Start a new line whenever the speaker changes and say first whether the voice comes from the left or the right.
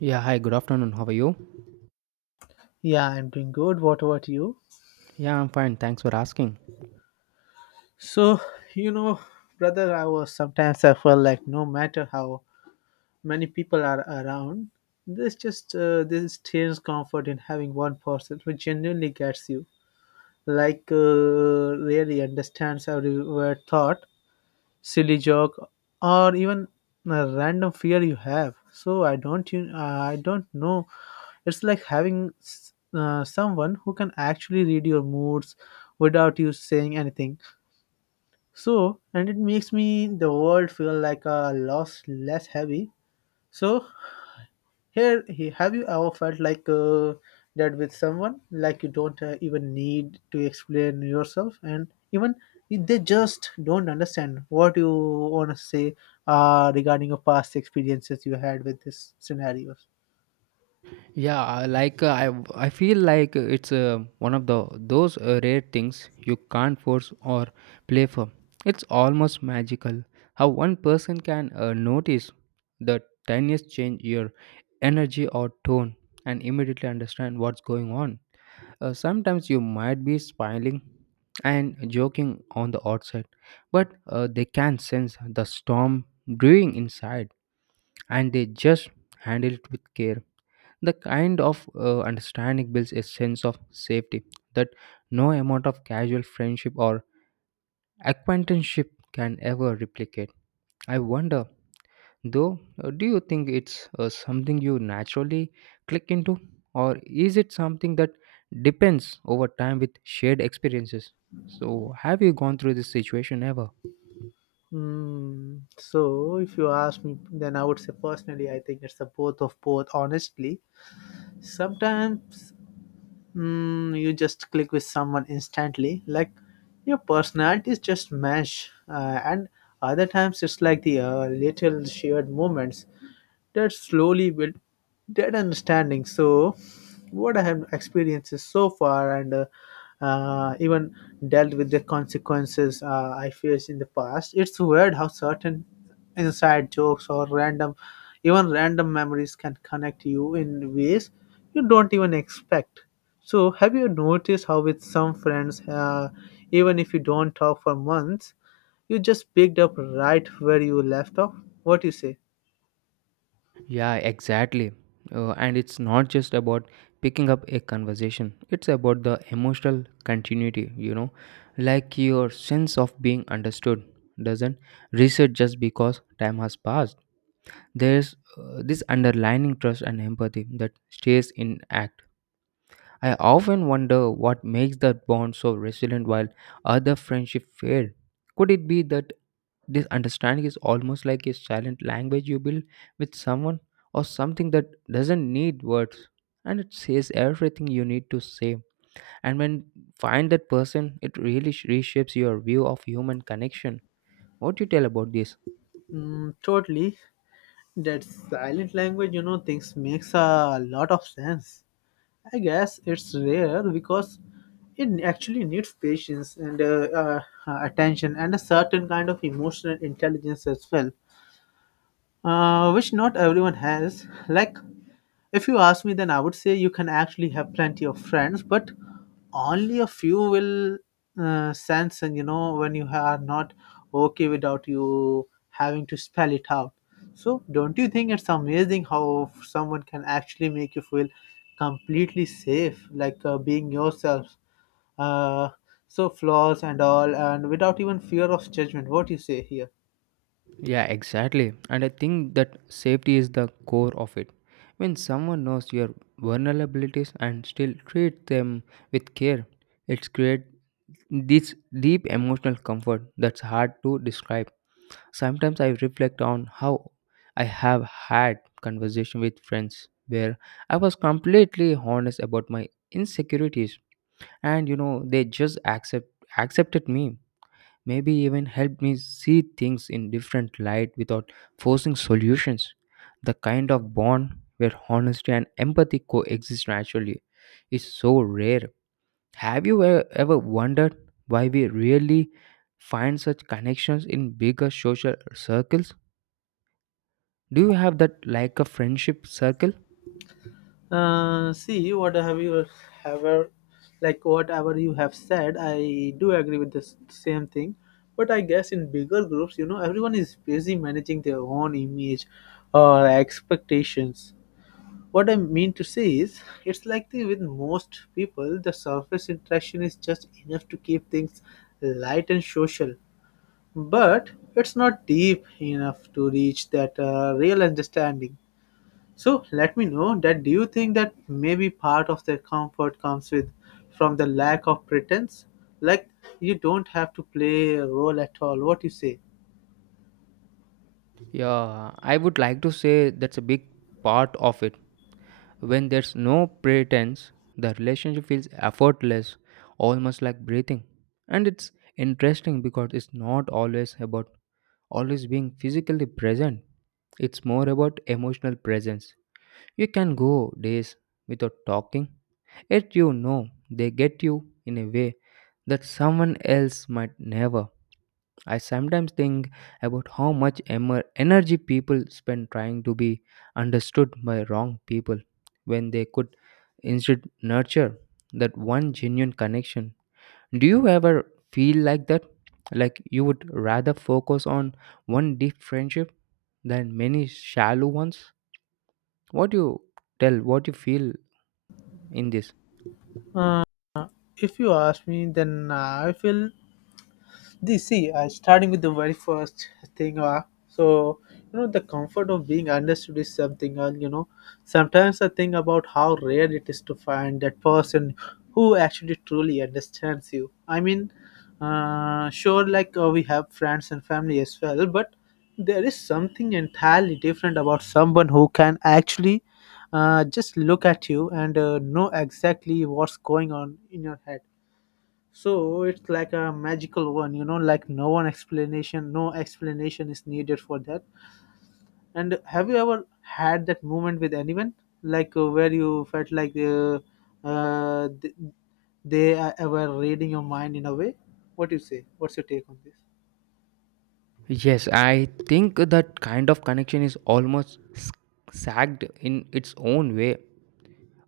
right: Yeah, hi, good afternoon. How are you?
left: Yeah, I'm doing good. What about you?
right: Yeah, I'm fine. Thanks for asking.
left: So, you know, brother, I was sometimes I felt like no matter how many people are around, there's just this strange comfort in having one person who genuinely gets you, like really understands every word thought silly joke, or even a random fear you have. So I don't know. It's like having someone who can actually read your moods without you saying anything. And it makes me the world feel like a loss less heavy. So have you ever felt like that with someone, like you don't even need to explain yourself, and even if they just don't understand what you want to say regarding your past experiences you had with these scenarios?
right: Yeah, I feel like it's one of the those rare things you can't force or play for. It's almost magical how one person can notice the tiniest change your energy or tone and immediately understand what's going on. Sometimes you might be smiling and joking on the outside, but they can sense the storm brewing inside and they just handle it with care. The kind of understanding builds a sense of safety that no amount of casual friendship or acquaintanceship can ever replicate. I wonder, though, do you think it's something you naturally click into, or is it something that depends over time with shared experiences? So, have you gone through this situation ever?
left: Mm, so if you ask me, then I would say personally, I think it's a both of both. Honestly, sometimes you just click with someone instantly like your personalities just mesh and other times it's like the little shared moments that slowly built that understanding. So, what I have experienced so far, and even dealt with the consequences I faced in the past, it's weird how certain inside jokes or even random memories can connect you in ways you don't even expect. So, have you noticed how with some friends, even if you don't talk for months, you just picked up right where you left off? What do you say?
right: Yeah, exactly. And it's not just about picking up a conversation, it's about the emotional continuity, you know, like your sense of being understood doesn't reset just because time has passed. There's this underlying trust and empathy that stays intact. I often wonder what makes that bond so resilient while other friendships fade. Could it be that this understanding is almost like a silent language you build with someone or something that doesn't need words, and it says everything you need to say. And when find that person, it really reshapes your view of human connection. What do you tell about this?
left: Mm, totally. That silent language, you know, things makes a lot of sense. I guess it's rare because it actually needs patience and attention and a certain kind of emotional intelligence as well, which not everyone has. Like, if you ask me, then I would say you can actually have plenty of friends, but only a few will sense, and you know, when you are not okay without you having to spell it out. So, don't you think it's amazing how someone can actually make you feel completely safe, like being yourself? Uh, so flaws and all, and without even fear of judgment. What do you say here?
right: Yeah, exactly. And I think that safety is the core of it. When someone knows your vulnerabilities and still treat them with care, it's create this deep emotional comfort that's hard to describe. Sometimes I reflect on how I have had conversation with friends where I was completely honest about my insecurities, and you know they just accepted me, maybe even helped me see things in different light without forcing solutions. The kind of bond where honesty and empathy coexist naturally is so rare. Have you ever wondered why we really find such connections in bigger social circles? Do you have that like a friendship circle?
left: See, what have you ever, like whatever you have said, I do agree with the same thing. But I guess in bigger groups, you know, everyone is busy managing their own image or expectations. What I mean to say is, it's like with most people, the surface interaction is just enough to keep things light and social, but it's not deep enough to reach that real understanding. So let me know that do you think that maybe part of their comfort comes with from the lack of pretense? Like you don't have to play a role at all. What you say?
right: Yeah, I would like to say that's a big part of it. When there's no pretense, the relationship feels effortless, almost like breathing. And it's interesting because it's not always about always being physically present, it's more about emotional presence. You can go days without talking, yet you know they get you in a way that someone else might never. I sometimes think about how much energy people spend trying to be understood by wrong people when they could instead nurture that one genuine connection. Do you ever feel like that? Like you would rather focus on one deep friendship than many shallow ones? What do you tell? What you feel in this?
left: Uh, if you ask me, then I feel this, see, starting with the very first thing, you know, the comfort of being understood is something, you know, sometimes I think about how rare it is to find that person who actually truly understands you. I mean, sure, like we have friends and family as well, but there is something entirely different about someone who can actually just look at you and know exactly what's going on in your head. So it's like a magical one, you know, like no explanation is needed for that. And have you ever had that moment with anyone, like where you felt like uh, th- they were reading your mind in a way? What do you say? What's your take on this?
right: Yes, I think that kind of connection is almost sagged in its own way.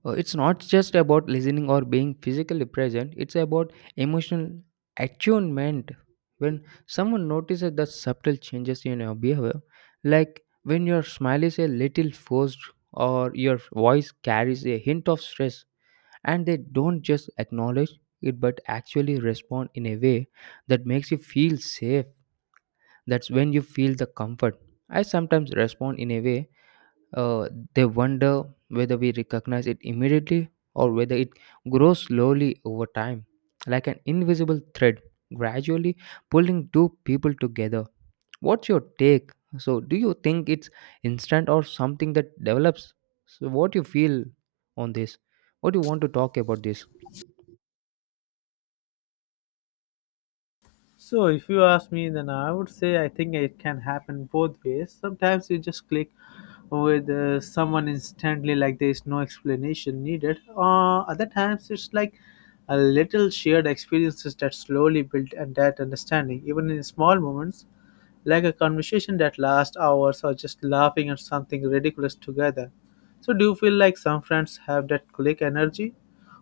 right: It's not just about listening or being physically present, it's about emotional attunement. When someone notices the subtle changes in your behavior, like when your smile is a little forced or your voice carries a hint of stress, and they don't just acknowledge it but actually respond in a way that makes you feel safe, that's when you feel the comfort. I sometimes respond in a way, uh, they wonder whether we recognize it immediately or whether it grows slowly over time, like an invisible thread gradually pulling two people together. What's your take? So, do you think it's instant or something that develops? So, what you feel on this? What do you want to talk about this?
left: So, if you ask me, then I would say I think it can happen both ways. Sometimes you just click with someone instantly, like there is no explanation needed. Other times, it's like a little shared experiences that slowly build and that understanding, even in small moments, like a conversation that lasts hours or just laughing at something ridiculous together. So, do you feel like some friends have that click energy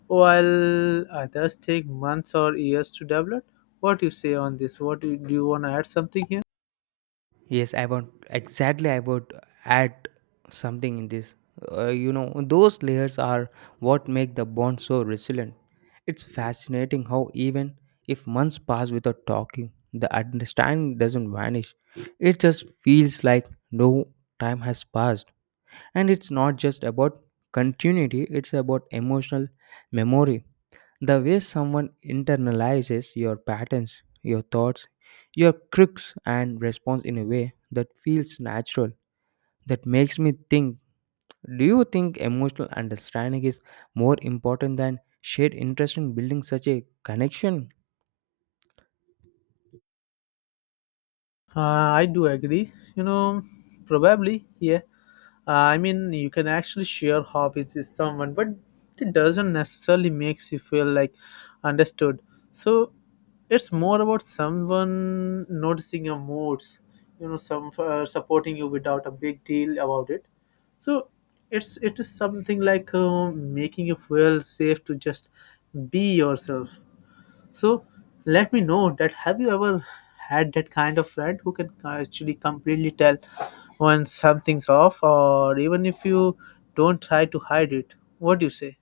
left: while others take months or years to develop? What you say on this? Do you want to add something here?
right: Yes, I want exactly. I would add something in this. You know, those layers are what make the bond so resilient. It's fascinating how even if months pass without talking, the understanding doesn't vanish. It just feels like no time has passed. And it's not just about continuity; it's about emotional memory. The way someone internalizes your patterns, your thoughts, your quirks, and responds in a way that feels natural, that makes me think, do you think emotional understanding is more important than shared interest in building such a connection?
left: I do agree. You know, probably, yeah. I mean, you can actually share hobbies with someone, but it doesn't necessarily makes you feel like understood. So it's more about someone noticing your moods, you know, some supporting you without a big deal about it. So it is something like making you feel safe to just be yourself. So let me know that have you ever had that kind of friend who can actually completely tell when something's off, or even if you don't try to hide it? What do you say?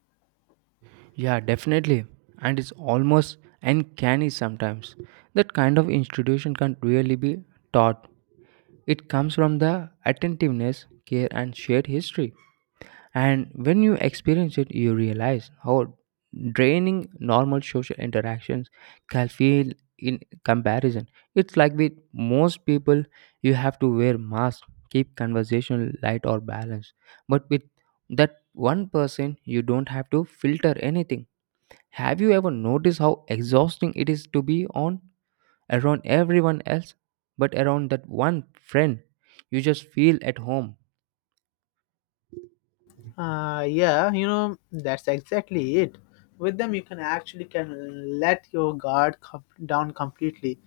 right: Yeah, definitely. And it's almost uncanny sometimes. That kind of institution can't really be taught. It comes from the attentiveness, care, and shared history. And when you experience it, you realize how draining normal social interactions can feel in comparison. It's like with most people, you have to wear masks, keep conversation light or balanced. But with that one person, you don't have to filter anything. Have you ever noticed how exhausting it is to be on around everyone else, but around that one friend, you just feel at home.
left: Yeah, you know, that's exactly it. With them, you can actually can let your guard down completely.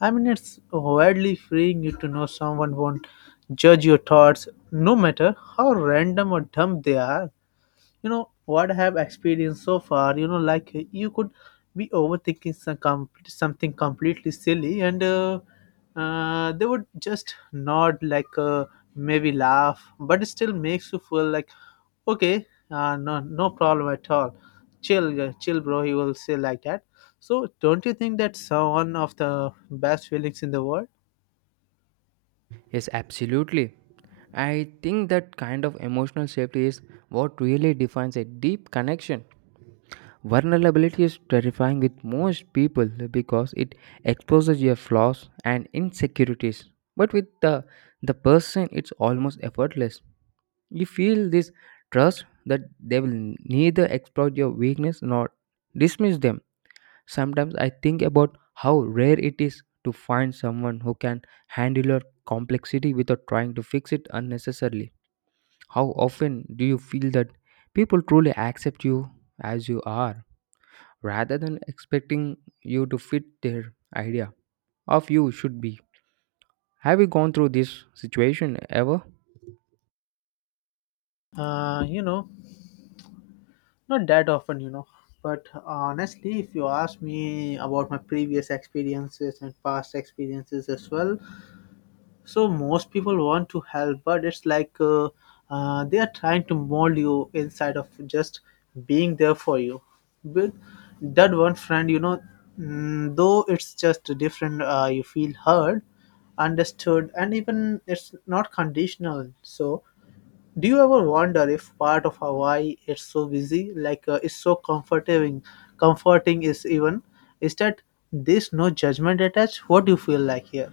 left: I mean, it's weirdly freeing you to know someone won't judge your thoughts, no matter how random or dumb they are. You know what I have experienced so far. You know, like you could be overthinking something completely silly, and they would just nod, like maybe laugh, but it still makes you feel like okay, no no problem at all. Chill, chill bro, he will say like that. So don't you think that's one of the best feelings in the world?
right: Yes, absolutely. I think that kind of emotional safety is what really defines a deep connection. Vulnerability is terrifying with most people because it exposes your flaws and insecurities. But with the person, it's almost effortless. You feel this trust that they will neither exploit your weakness nor dismiss them. Sometimes I think about how rare it is to find someone who can handle your complexity without trying to fix it unnecessarily. How often do you feel that people truly accept you as you are rather than expecting you to fit their idea of you should be? Have you gone through this situation ever?
left: uh, you know Not that often, you know. But honestly, if you ask me about my previous experiences and past experiences as well, so most people want to help, but it's like they are trying to mold you inside of just being there for you. With that one friend, you know, mm, though it's just different, you feel heard, understood, and even it's not conditional. So do you ever wonder if part of why it's so busy, like it's so comforting is even, is that there's no judgment attached? What do you feel like here?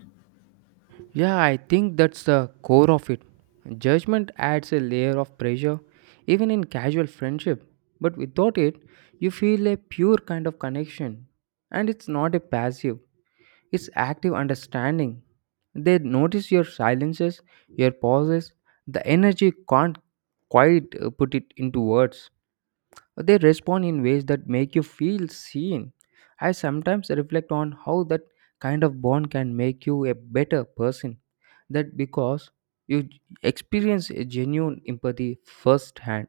right: Yeah, I think that's the core of it. Judgment adds a layer of pressure, even in casual friendship. But without it, you feel a pure kind of connection. And it's not a passive, it's active understanding. They notice your silences, your pauses, the energy can't quite put it into words. They respond in ways that make you feel seen. I sometimes reflect on how that kind of bond can make you a better person. That because you experience a genuine empathy firsthand.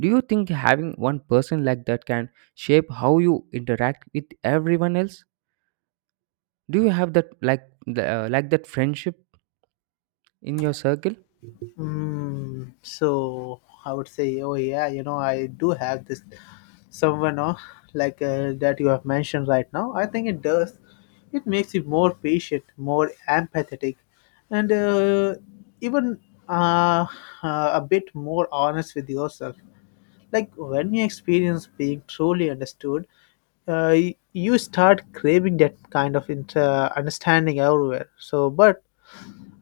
right: Do you think having one person like that can shape how you interact with everyone else? Do you have that like like that friendship in your circle?
left: Mm, so I would say, oh yeah, you know, I do have this someone, like that you have mentioned right now. I think it does. It makes you more patient, more empathetic, and even uh, a bit more honest with yourself. Like when you experience being truly understood, you start craving that kind of understanding everywhere. So, but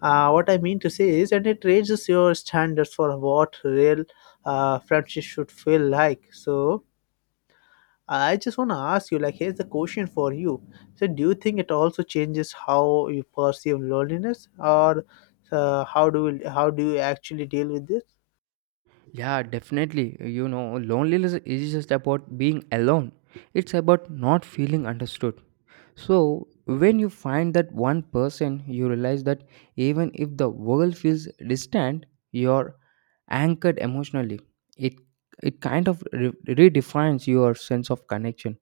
left: uh, what I mean to say is, and it raises your standards for what real friendship should feel like. So, I just want to ask you, like, here's the question for you. So, do you think it also changes how you perceive loneliness, or how do you actually deal with this?
right: Yeah, definitely. You know, loneliness is just about being alone. It's about not feeling understood. So, when you find that one person, you realize that even if the world feels distant, you're anchored emotionally. It it kind of redefines your sense of connection.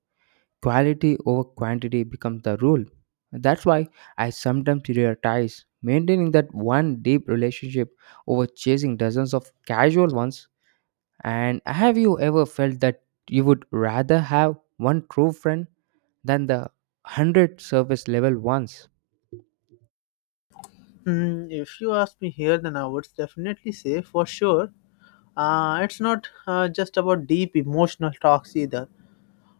right: Quality over quantity becomes the rule. That's why I sometimes prioritize maintaining that one deep relationship over chasing dozens of casual ones, and have you ever felt that you would rather have one true friend than the 100 surface level ones?
left: Mm, if you ask me here, then I would definitely say for sure. It's not just about deep emotional talks either.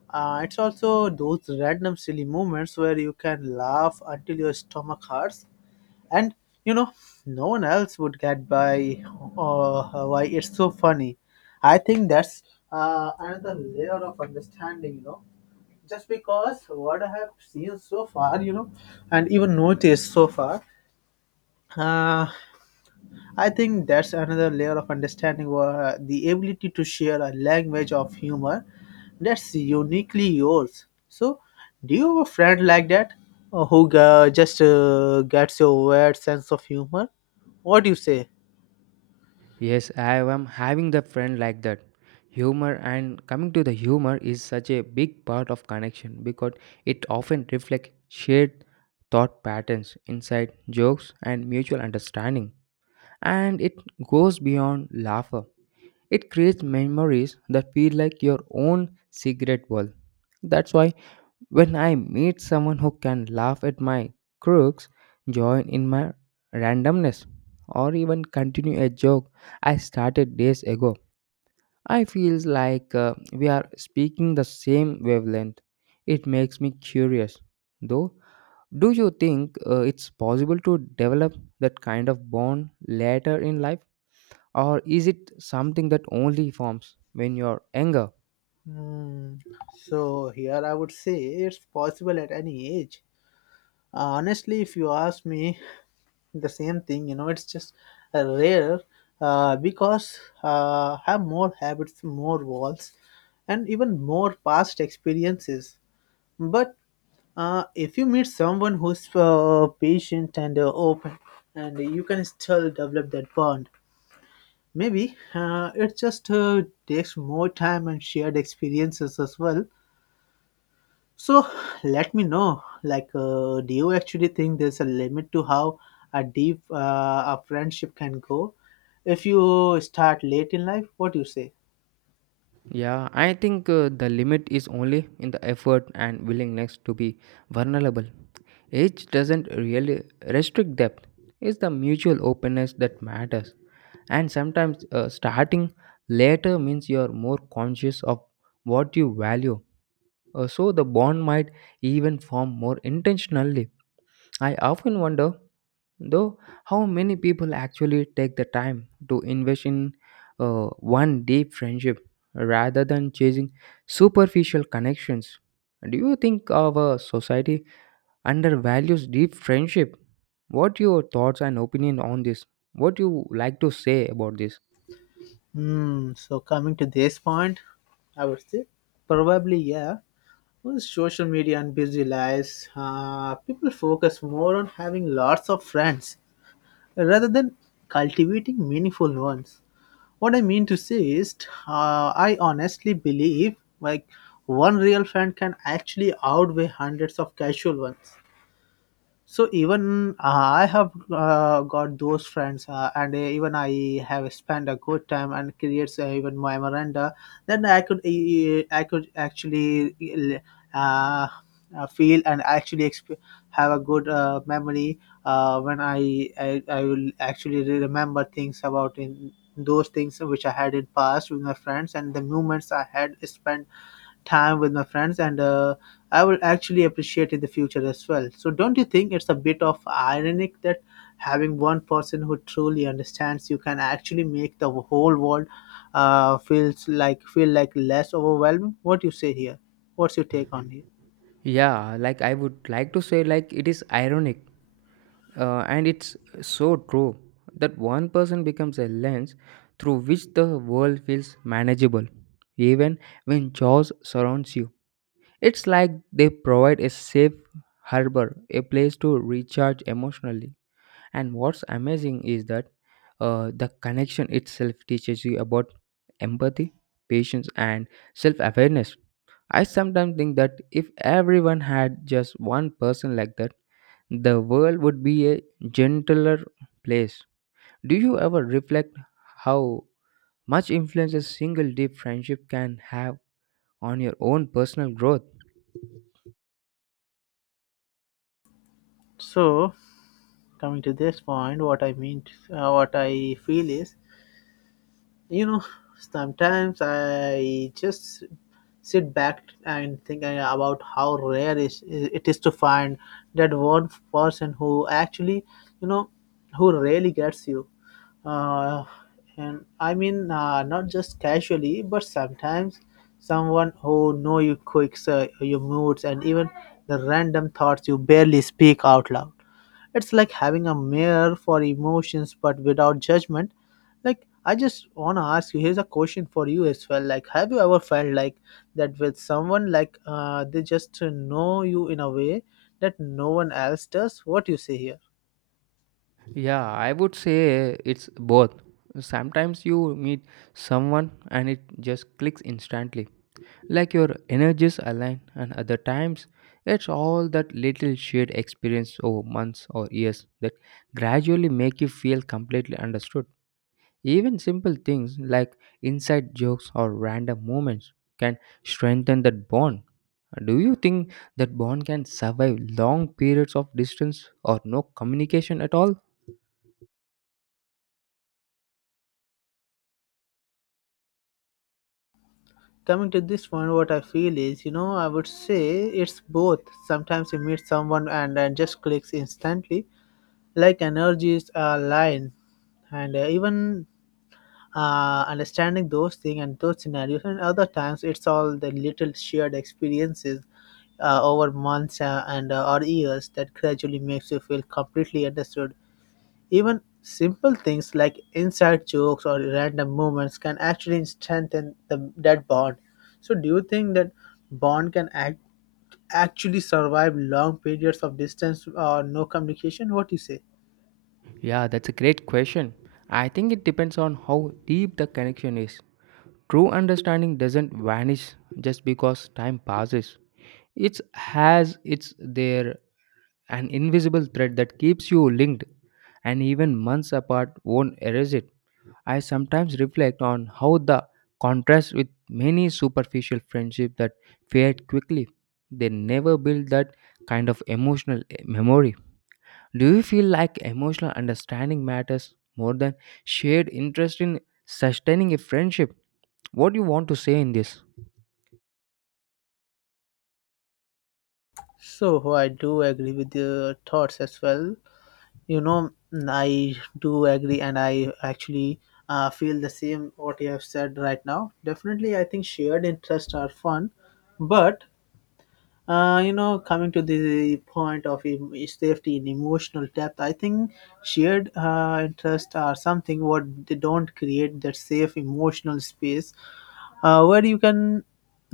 left: It's also those random silly moments where you can laugh until your stomach hurts, and you know no one else would get by why it's so funny. I think that's another layer of understanding, you know. Just because what I have seen so far, you know, and even noticed so far, uh, I think that's another layer of understanding, the ability to share a language of humor that's uniquely yours. So, do you have a friend like that, who just gets your weird sense of humor? What do you say?
right: Yes, I am having the friend like that. Humor, and coming to the humor, is such a big part of connection because it often reflects shared thought patterns, inside jokes, and mutual understanding. And it goes beyond laughter. It creates memories that feel like your own secret world. That's why when I meet someone who can laugh at my crooks, join in my randomness, or even continue a joke I started days ago, I feel like we are speaking the same wavelength. It makes me curious. Though, do you think it's possible to develop that kind of bond later in life, or is it something that only forms when you're younger?
left: Hmm. So, here I would say it's possible at any age. Honestly, if you ask me, the same thing, you know, it's just rare, because have more habits, more walls, and even more past experiences. But if you meet someone who's patient and open, and you can still develop that bond, maybe it just takes more time and shared experiences as well. So let me know, like, do you actually think there's a limit to how a deep a friendship can go? If you start late in life, what do you say?
right: Yeah, I think the limit is only in the effort and willingness to be vulnerable. Age doesn't really restrict depth, it's the mutual openness that matters. And sometimes starting later means you're more conscious of what you value. So the bond might even form more intentionally. I often wonder, though, how many people actually take the time to invest in one deep friendship rather than chasing superficial connections? Do you think our society undervalues deep friendship? What your thoughts and opinion on this? What you like to say about this?
left: Hmm. So coming to this point, I would say probably yeah. With social media and busy lives, people focus more on having lots of friends rather than cultivating meaningful ones. What I mean to say is, I honestly believe like one real friend can actually outweigh hundreds of casual ones. So even I have got those friends and even I have spent a good time and creates even my memoranda, then I could actually uh, feel and actually have a good memory when I will actually remember things about in those things which I had in past with my friends, and the moments I had spent time with my friends, and I will actually appreciate in the future as well. So don't you think it's a bit of ironic that having one person who truly understands you can actually make the whole world feel like less overwhelming? What do you say here? What's your take on here?
right: Yeah, like I would like to say like it is ironic. And it's so true that one person becomes a lens through which the world feels manageable, even when chaos surrounds you. It's like they provide a safe harbor, a place to recharge emotionally. And what's amazing is that the connection itself teaches you about empathy, patience, and self awareness. I sometimes think that if everyone had just one person like that, the world would be a gentler place. Do you ever reflect how much influence a single deep friendship can have on your own personal growth?
left: So coming to this point, what I feel is, you know, sometimes I just sit back and think about how it is to find that one person who actually, you know, who really gets you. Uh, and I mean, not just casually, but sometimes someone who know your quirks, your moods, and even the random thoughts you barely speak out loud. It's like having a mirror for emotions but without judgment. Like, I just want to ask you, here's a question for you as well. Like, have you ever felt like that with someone like they just know you in a way that no one else does? What you say here?
right: Yeah, I would say it's both. Sometimes you meet someone and it just clicks instantly, like your energies align, and other times it's all that little shared experience over months or years that gradually make you feel completely understood. Even simple things like inside jokes or random moments can strengthen that bond. Do you think that bond can survive long periods of distance or no communication at all?
left: Coming to this point, what I feel is, you know, I would say it's both. Sometimes you meet someone and just clicks instantly, like energies are aligned, and even understanding those things and those scenarios, and other times it's all the little shared experiences over months and or years that gradually makes you feel completely understood. Even simple things like inside jokes or random moments can actually strengthen that bond. So do you think that bond can actually survive long periods of distance or no communication? What do you say?
right: Yeah, that's a great question. I think it depends on how deep the connection is. True understanding doesn't vanish just because time passes. It has its there an invisible thread that keeps you linked, and even months apart won't erase it. I sometimes reflect on how the contrast with many superficial friendships that fade quickly. They never build that kind of emotional memory. Do you feel like emotional understanding matters more than shared interest in sustaining a friendship? What do you want to say in this?
left: So I do agree with your thoughts as well. You know, mm, I do agree, and I actually feel the same what you have said right now. Definitely, I think shared interests are fun, but you know, coming to the point of safety and emotional depth, I think shared interests are something what they don't create that safe emotional space where you can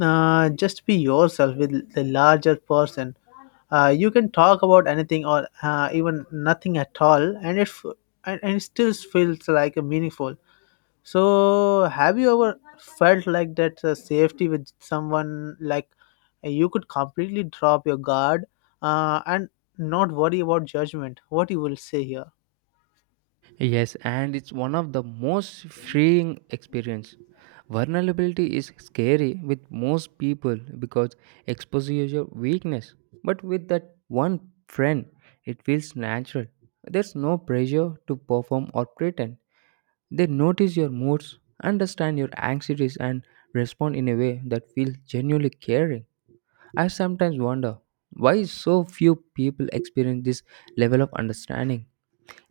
left: just be yourself with the larger person. You can talk about anything or even nothing at all, and it still feels like a meaningful. So, have you ever felt like that safety with someone, like you could completely drop your guard and not worry about judgment? What you will say here?
right: Yes, and it's one of the most freeing experience. Vulnerability is scary with most people because exposes your weakness. But with that one friend, it feels natural. There's no pressure to perform or pretend. They notice your moods, understand your anxieties, and respond in a way that feels genuinely caring. I sometimes wonder why so few people experience this level of understanding.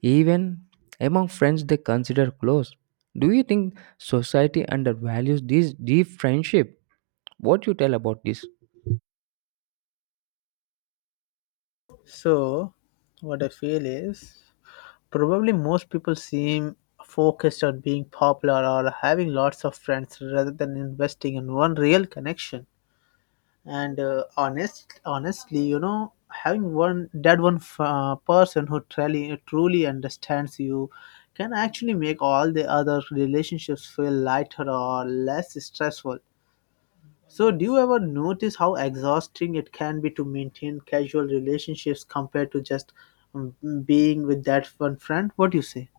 right: Even among friends they consider close. Do you think society undervalues this deep friendship? What you tell about this?
left: So, what I feel is, probably most people seem focused on being popular or having lots of friends rather than investing in one real connection. And honestly, you know, having one that one person who truly understands you can actually make all the other relationships feel lighter or less stressful. So, do you ever notice how exhausting it can be to maintain casual relationships compared to just um, being with that one friend? What do you say?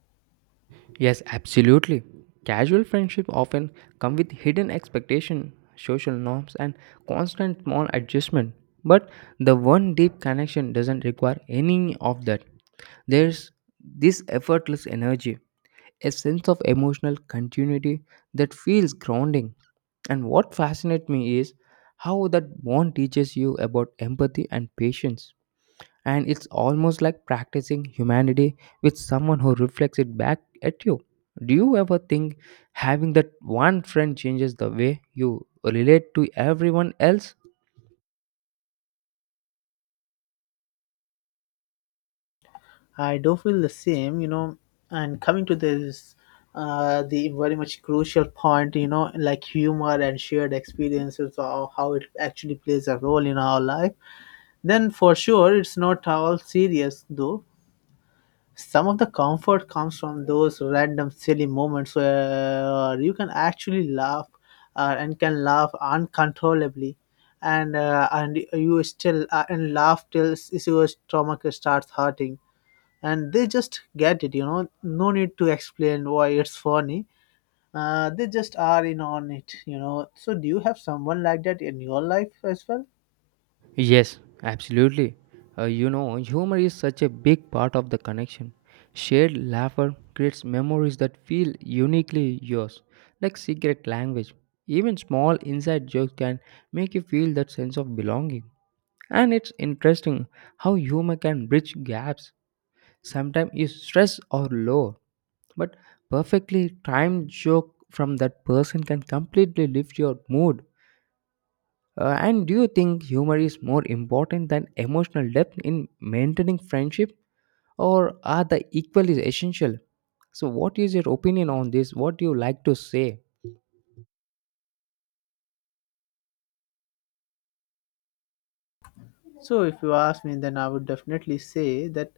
right: Yes, absolutely. Casual friendship often come with hidden expectation, social norms and constant small adjustment. But the one deep connection doesn't require any of that. There's this effortless energy, a sense of emotional continuity that feels grounding. And what fascinates me is how that bond teaches you about empathy and patience. And it's almost like practicing humanity with someone who reflects it back at you. Do you ever think having that one friend changes the way you relate to everyone else?
left: I do feel the same, you know. And coming to this, the very much crucial point, you know, like humor and shared experiences, or how it actually plays a role in our life. Then, for sure, it's not all serious though. Some of the comfort comes from those random silly moments where you can actually laugh and can laugh uncontrollably, and you still and laugh till your stomach starts hurting, and they just get it, you know, no need to explain why it's funny. They just are in on it, you know. So do you have someone like that in your life as well?
right: Yes, absolutely. You know, humor is such a big part of the connection. Shared laughter creates memories that feel uniquely yours, like secret language. Even small inside jokes can make you feel that sense of belonging. And it's interesting how humor can bridge gaps. Sometimes you stress or low, but perfectly timed joke from that person can completely lift your mood, and do you think humor is more important than emotional depth in maintaining friendship, or are they equally essential? So, what is your opinion on this? What do you like to say?
left: So if you ask me, then I would definitely say that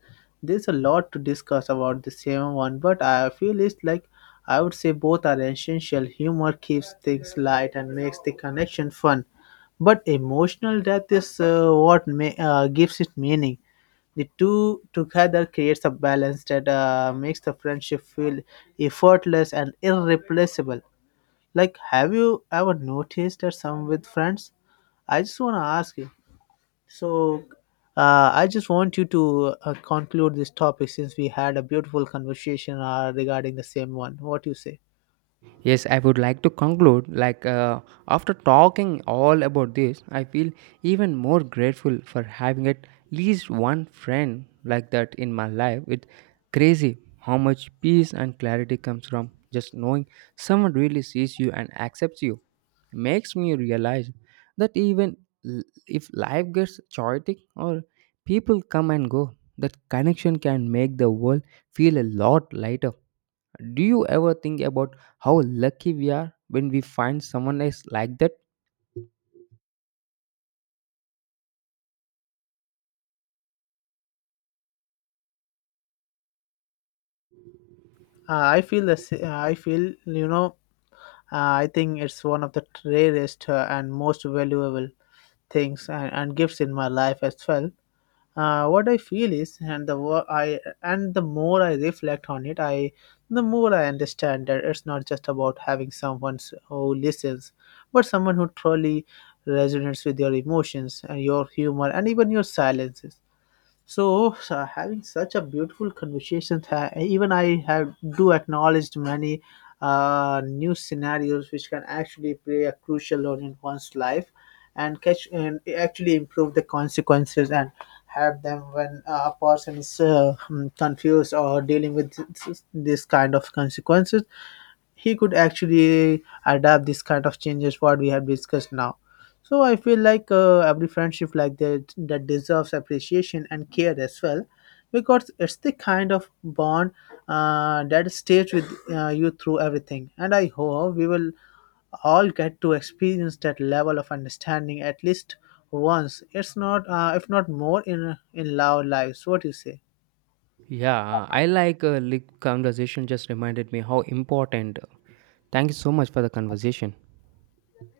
left: there's a lot to discuss about the same one, but I feel it's like I would say both are essential. Humor keeps things light and makes the connection fun, but emotional death is what gives it meaning. The two together creates a balance that makes the friendship feel effortless and irreplaceable. Like, have you ever noticed that some with friends? I just want to ask you. So, I just want you to conclude this topic, since we had a beautiful conversation regarding the same one. What do you say?
right: Yes, I would like to conclude like after talking all about this, I feel even more grateful for having at least one friend like that in my life. It's crazy how much peace and clarity comes from just knowing someone really sees you and accepts you. Makes me realize that even l- if life gets chaotic or people come and go, that connection can make the world feel a lot lighter. Do you ever think about how lucky we are when we find someone else like that?
left: I feel, you know. I think it's one of the rarest and most valuable things and gifts in my life as well. What I feel is, and the more I reflect on it, I the more I understand that it's not just about having someone who listens, but someone who truly resonates with your emotions and your humor and even your silences. So, having such a beautiful conversation, even I have do acknowledged many new scenarios which can actually play a crucial role in one's life, and actually improve the consequences and have them when a person is confused or dealing with this kind of consequences, he could actually adapt this kind of changes what we have discussed now. So I feel like every friendship like that deserves appreciation and care as well, because it's the kind of bond that stays with you through everything. And I hope we will all get to experience that level of understanding at least once, it's not if not more, in our lives. What do you say?
right: Yeah, I like conversation just reminded me how important. Thank you so much for the conversation.